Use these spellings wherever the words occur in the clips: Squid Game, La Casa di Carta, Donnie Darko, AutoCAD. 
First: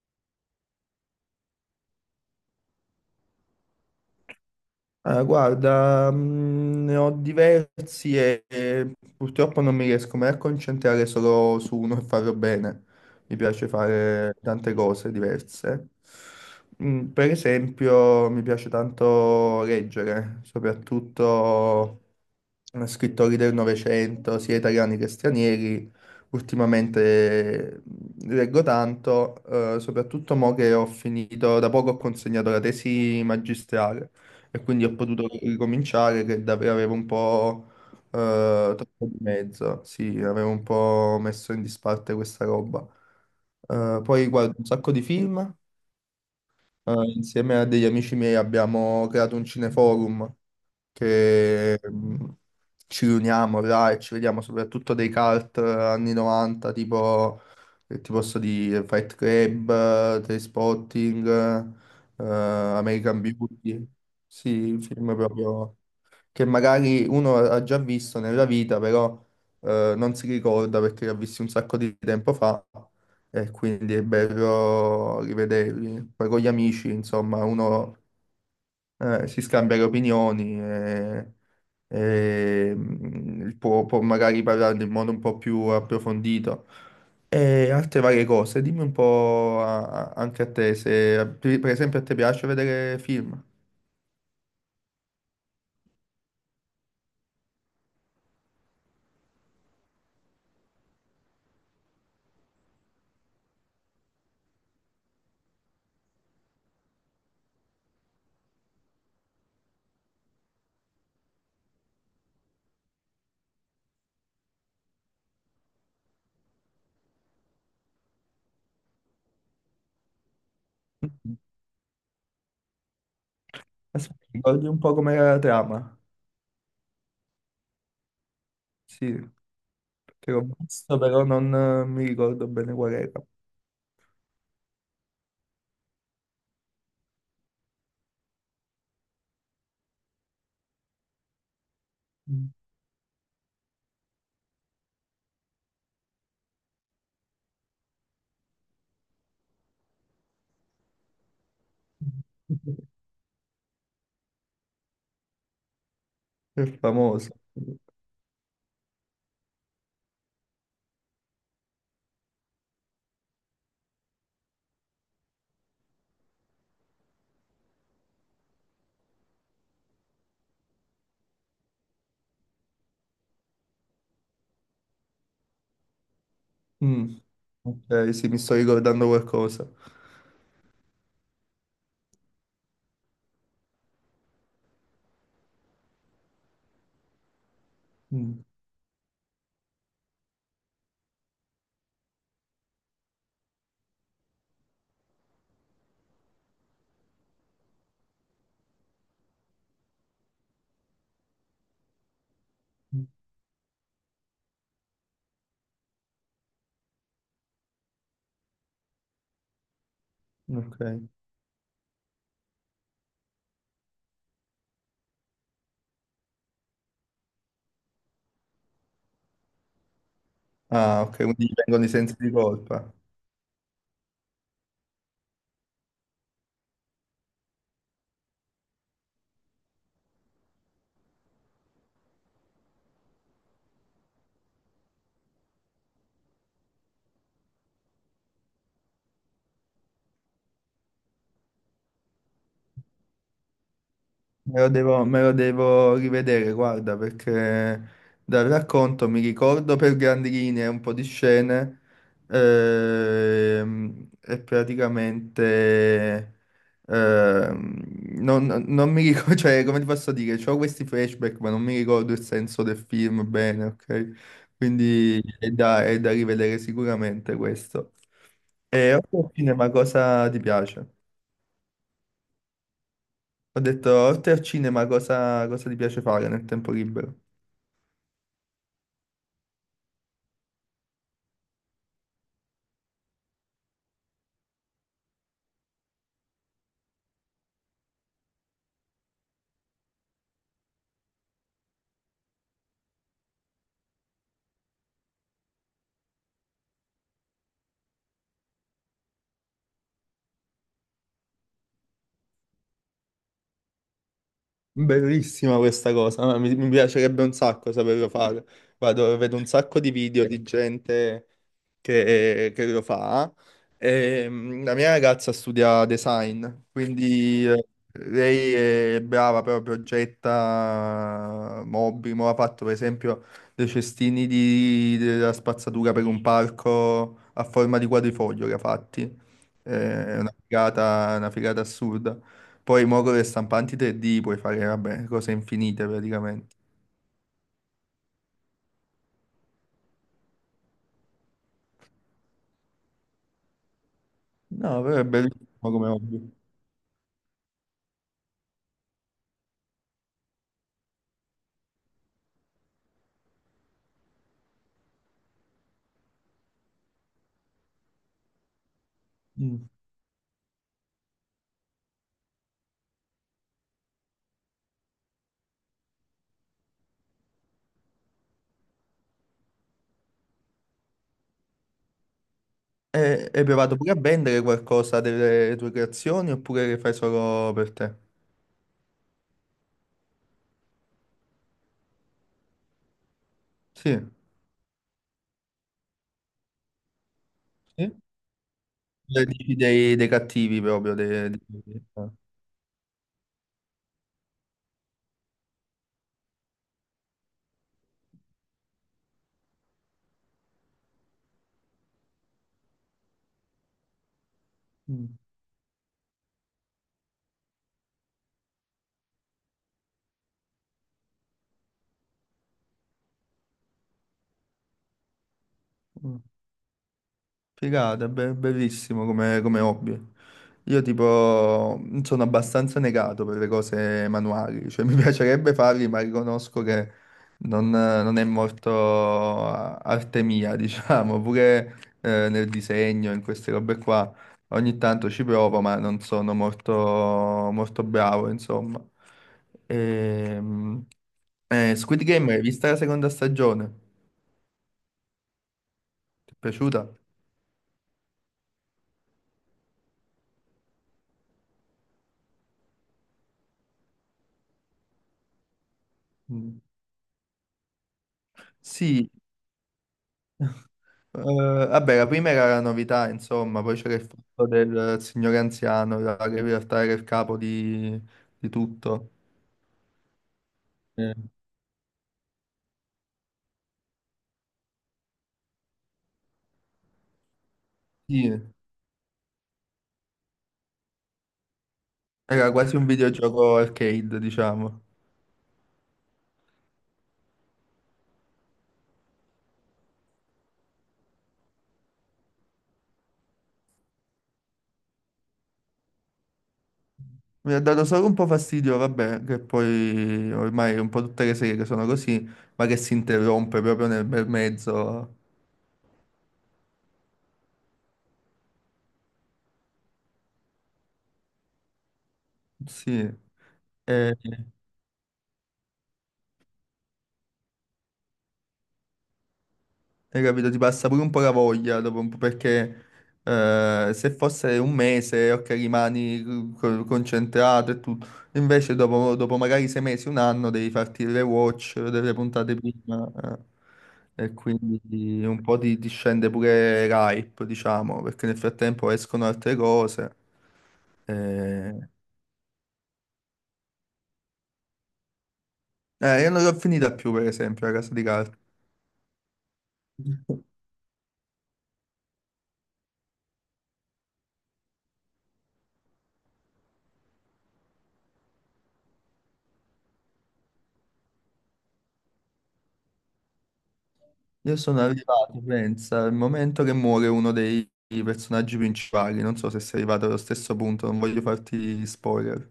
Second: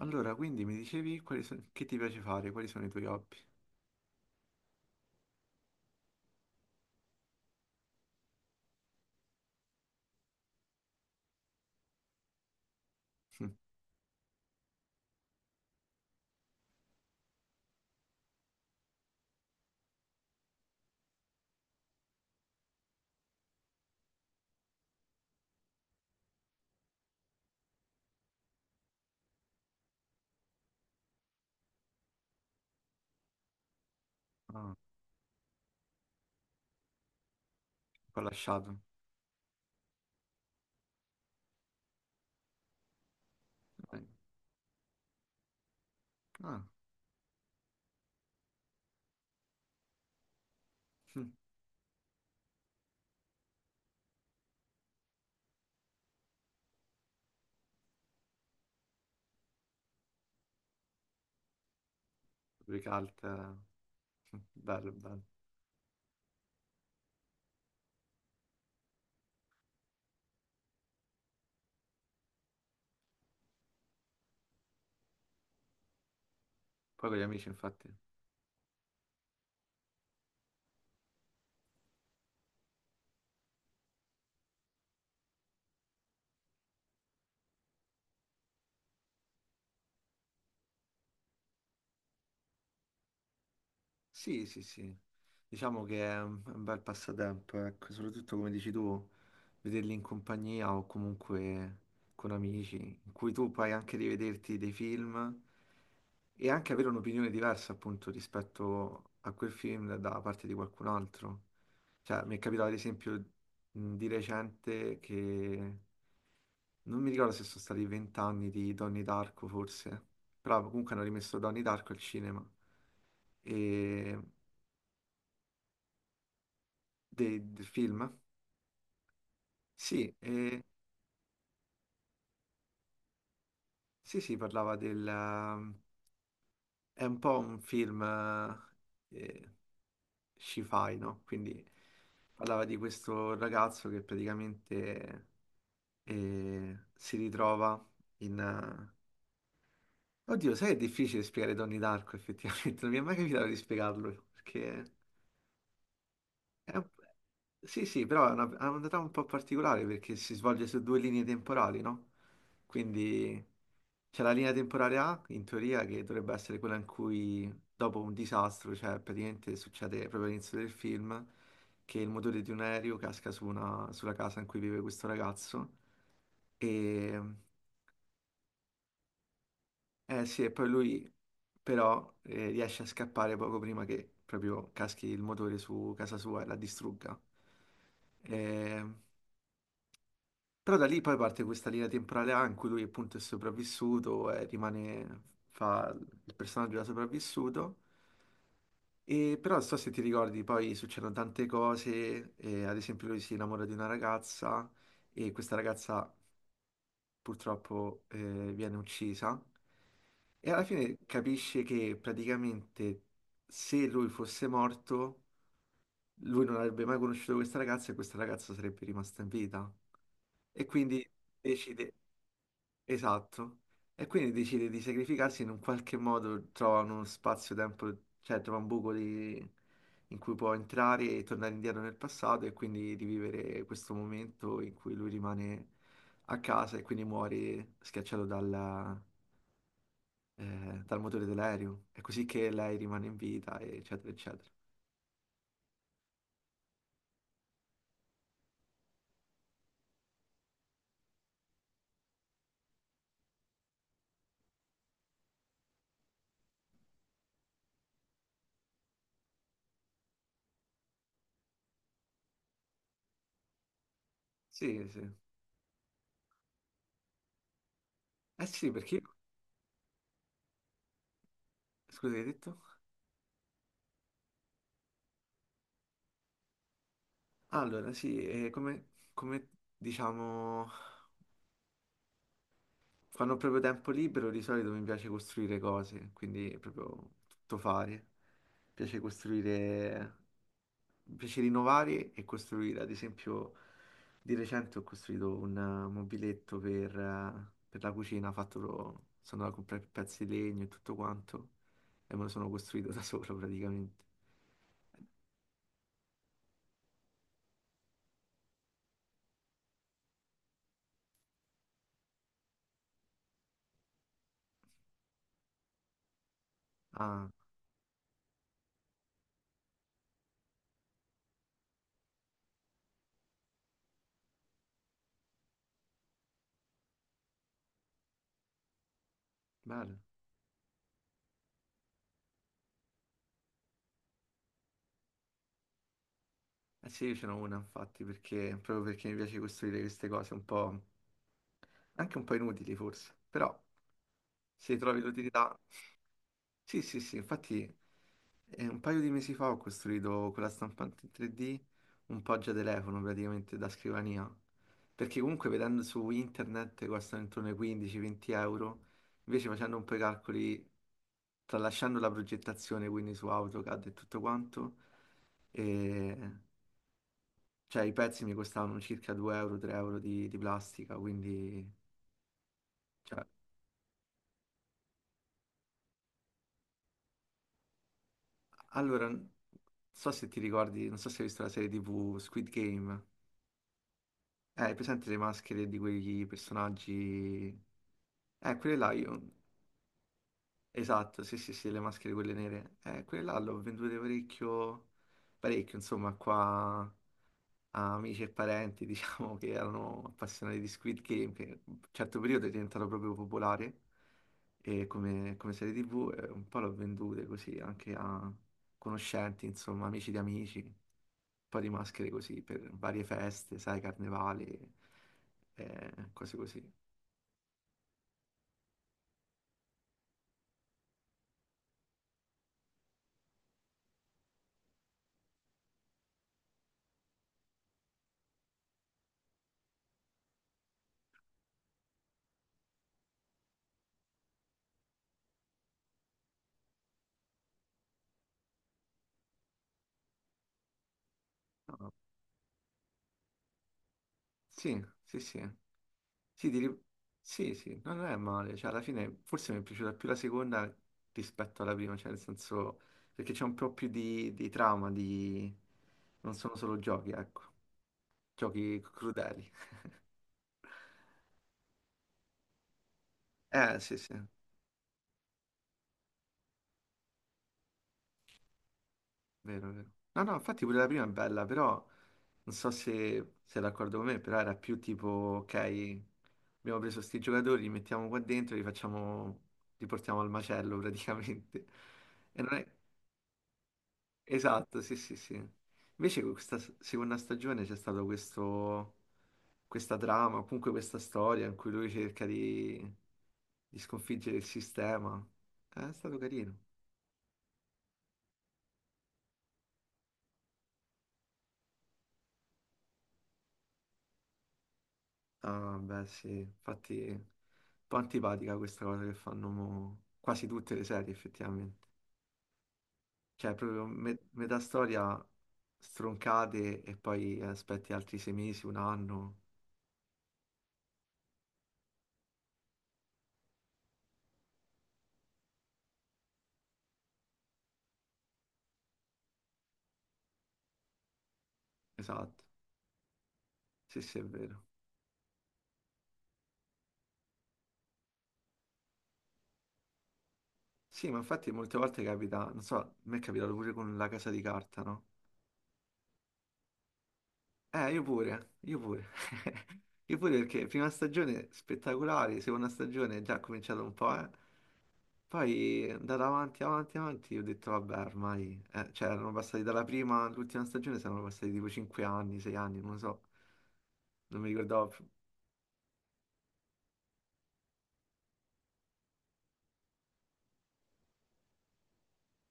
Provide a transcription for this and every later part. Allora, quindi mi dicevi quali che ti piace fare, quali sono i tuoi hobby? Ah, guarda, ne ho diversi e purtroppo non mi riesco mai a concentrare solo su uno e farlo bene. Mi Mm. piace fare tante cose diverse. Per esempio, mi piace tanto leggere, soprattutto scrittori del Novecento, sia italiani che stranieri. Ultimamente leggo tanto, soprattutto mo che ho finito, da poco ho consegnato la tesi magistrale e Ah, quindi ho potuto ricominciare che davvero avevo un po' poi ho lasciato. troppo di mezzo, sì, avevo un po' messo in disparte questa roba. Eh. Poi guardo un sacco di film, Ah. Insieme a degli amici miei abbiamo creato un cineforum Mm, che ci riuniamo là e ci vediamo soprattutto dei cult anni 90, tipo, che ti posso dire, Fight Club, Trainspotting, American ricalca. Beauty. Mm. Sì, Bello, film bello. proprio che magari uno ha già visto nella vita, però non si ricorda perché li ha visti un sacco di tempo fa e quindi è bello rivederli. Poi con gli amici, Poi con gli insomma, amici, infatti. uno si scambia le opinioni e, può magari parlarne in modo un po' più approfondito. E altre varie cose, dimmi un po' anche a te, se per esempio a te piace vedere film. Sì, sì, sì. Diciamo che è un bel passatempo, ecco, soprattutto come dici tu, vederli in compagnia o comunque con amici, in cui tu puoi anche rivederti dei film e anche avere un'opinione diversa appunto rispetto a quel film da parte di qualcun altro. Cioè, mi è capitato ad esempio, di recente, che non mi ricordo se sono stati 20 anni di Donnie Darko, forse, però comunque hanno rimesso Donnie Darko al cinema e Aspetta, ricordi un po' com'era la trama? Del film. Sì. Sì, Che l'ho visto, però non mi ricordo bene qual era. sì, sì, parlava del... È un po' un film eh, sci-fi, no? Quindi Mm. parlava di questo ragazzo che praticamente si ritrova in... Oddio, sai, che è difficile spiegare Donnie Darko, effettivamente. Non mi è mai capitato di spiegarlo, perché... È è un- famoso. Sì, sì, però ha una trama un po' particolare, perché si svolge su due linee temporali, no? Quindi c'è la linea temporale A, in teoria, che dovrebbe essere quella in cui, dopo un disastro, cioè praticamente succede proprio all'inizio del film, che il motore di un aereo casca su sulla casa in cui vive questo ragazzo. Mm. Ok, sì, mi sto ricordando qualcosa. Eh sì, e poi lui però riesce a scappare poco prima che proprio caschi il motore su casa sua e la distrugga. Mm. Eh, però da lì poi parte questa linea temporale A in cui lui appunto è sopravvissuto e rimane, fa il personaggio da sopravvissuto. E però non so se ti ricordi, poi succedono tante cose, ad esempio lui si innamora di una ragazza e questa ragazza purtroppo viene uccisa e alla Ok. fine capisce che praticamente, se lui fosse morto, lui non avrebbe mai conosciuto questa ragazza e questa ragazza sarebbe rimasta in vita. E Ah, quindi ok, quindi gli vengono i decide... sensi di colpa. Esatto. E quindi decide di sacrificarsi in un qualche modo, trova uno spazio-tempo, cioè trova un buco... di- in cui può entrare e tornare indietro nel passato e quindi rivivere questo momento in cui lui rimane a casa e quindi muore schiacciato dal motore dell'aereo. È così che lei rimane in vita, eccetera, eccetera. Me lo devo rivedere, guarda, perché dal racconto mi ricordo per grandi linee un po' di scene e praticamente. Ehm, non mi ricordo, cioè, come ti posso dire, ho questi flashback, ma non mi ricordo il senso del film bene, ok? Sì, sì. Quindi è da rivedere sicuramente questo. Eh sì, E perché... oltre al cinema, cosa ti piace? Scusa, hai detto? Ho detto, oltre al cinema, cosa ti piace fare nel tempo libero? Allora, sì, come, come diciamo... Quando ho proprio tempo libero, di solito mi piace costruire cose, quindi è proprio tutto fare. Mi piace costruire, mi piace rinnovare e costruire. Ad esempio, di recente ho costruito un mobiletto per la cucina, fatto, sono andato a comprare pezzi di legno e tutto quanto, e me lo sono costruito da solo praticamente. Bellissima questa cosa, ma mi piacerebbe un sacco saperlo fare. Vado, vedo un sacco di video di gente che lo fa. E, la mia ragazza studia design, Ah, quindi lei è brava, però progetta mobili. Mo ha fatto per esempio dei cestini della spazzatura per un parco a forma di quadrifoglio che ha fatti. Bello. È una figata assurda. Poi muovo le stampanti 3D, puoi fare, vabbè, cose infinite praticamente. Eh sì, io ce n'ho una infatti, perché, proprio perché mi piace costruire queste cose un po', anche un po' inutili forse, però Sì, No, però trovi è l'utilità. bellissimo come hobby. Sì, sì, sì, infatti un paio di mesi fa ho costruito quella stampante in 3D un poggia telefono praticamente da scrivania, perché comunque vedendo su internet costano intorno ai 15-20 euro, invece Mm. facendo un po' i calcoli, tralasciando la progettazione quindi su AutoCAD e tutto quanto, e, cioè i pezzi mi costavano circa 2 euro, 3 euro di plastica, quindi... E, cioè, hai provato pure a vendere qualcosa delle tue creazioni oppure le fai solo per te? allora, non so se ti ricordi, non so se hai visto la serie TV Squid Game. Sì. Hai presente le maschere di quei personaggi? Sì? Quelle là Le io. dici dei cattivi proprio. Esatto, sì, sì, sì, le maschere quelle nere. Quelle là le ho vendute parecchio, parecchio, insomma, qua a amici e parenti, diciamo, che erano appassionati di Squid Game, che in un certo periodo è diventato proprio popolare e Mm. come, come serie TV, un po' l'ho vendute così anche a conoscenti, insomma, amici di amici po' di maschere così per varie feste, sai, carnevali, Mm. cose così. Figata, bellissimo come, come hobby. Io tipo sono abbastanza negato per le cose manuali, cioè mi piacerebbe farli, ma riconosco che non è molto arte mia, diciamo, pure nel disegno, in queste robe qua. Ogni tanto ci provo, ma non sono molto, molto bravo, insomma. Ehm, No, no. Squid Game, hai visto la seconda stagione? Sì, sì, sì. Ti è Sì, piaciuta? sì, sì, no, non è male. Cioè, alla fine forse mi è piaciuta più la seconda rispetto alla prima, cioè nel senso perché c'è un po' più di trama, di... non sono Mm. solo giochi, ecco, giochi Sì. crudeli. Eh, vabbè, la prima era la novità, insomma, poi c'era Sì, il sì. fatto del signore anziano, là, che in realtà era il capo di, tutto. Vero, vero. No, no, infatti pure la prima è Eh, bella, però non so se sei d'accordo con me, però era più tipo, ok, abbiamo preso sti giocatori, li mettiamo qua sì, dentro, li facciamo, li portiamo al macello praticamente. E era non è... quasi un videogioco arcade, Esatto, diciamo. sì, sì, sì. Invece con questa seconda stagione c'è stato questo, questa trama, o comunque questa storia in cui lui cerca di sconfiggere il sistema. È stato carino. Mi ha dato solo un po' fastidio, vabbè, che poi ormai un po' tutte le serie sono così, ma che si interrompe proprio nel bel mezzo. Ah, beh, sì, infatti è un po' antipatica questa cosa che fanno mo quasi tutte le serie, effettivamente. Sì. Cioè, proprio Eh, metà storia stroncate e poi aspetti altri 6 mesi, un anno. Hai capito? Ti passa pure un po' la voglia dopo un po' perché se fosse un mese, ok, rimani concentrato e tutto. Invece dopo magari 6 mesi, un anno, devi farti le watch delle Esatto, puntate prima. Eh. sì, sì, è E vero. quindi un po' ti scende pure l'hype, diciamo, perché nel frattempo escono altre cose. Sì, ma infatti molte Eh, volte capita, non so, a me è capitato pure con La Casa di Carta, no? io non l'ho finita più, per esempio, la casa Io di carta. pure, io pure. Io pure perché prima stagione spettacolare, seconda stagione è già cominciato un po', eh. Poi è andata avanti, avanti, avanti, ho detto vabbè, ormai, cioè erano passati dalla prima all'ultima stagione, saranno passati tipo 5 anni, 6 anni, non lo so, non mi Io sono ricordavo più. arrivato, pensa, al momento che muore uno dei personaggi principali. Non so se sei arrivato allo stesso punto, non voglio farti spoiler.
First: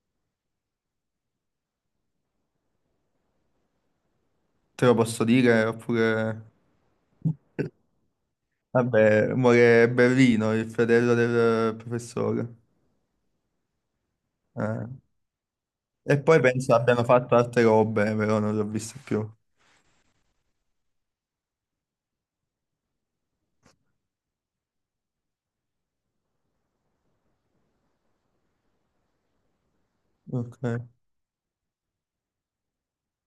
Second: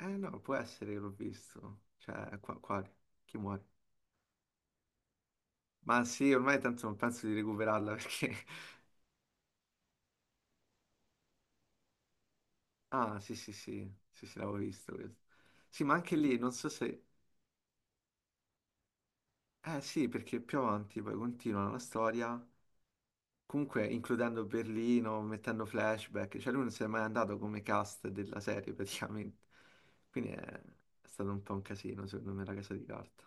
Eh no, può essere che l'ho visto, cioè qua, quale? Chi muore? Te lo posso dire, Ma sì, oppure... ormai tanto non penso di recuperarla perché... Vabbè, muore Berlino, il fratello del professore. Ah, sì, sì, sì, sì, sì, l'avevo Eh. visto questo. Sì, ma anche E lì, poi non so penso se... abbiano fatto altre robe, però non l'ho visto più. Eh sì, perché più avanti poi continua la storia. Comunque, includendo Berlino, mettendo flashback, cioè lui non si è mai andato come cast della serie praticamente. Quindi Ok. è stato un po' un casino, secondo me, la casa di carta.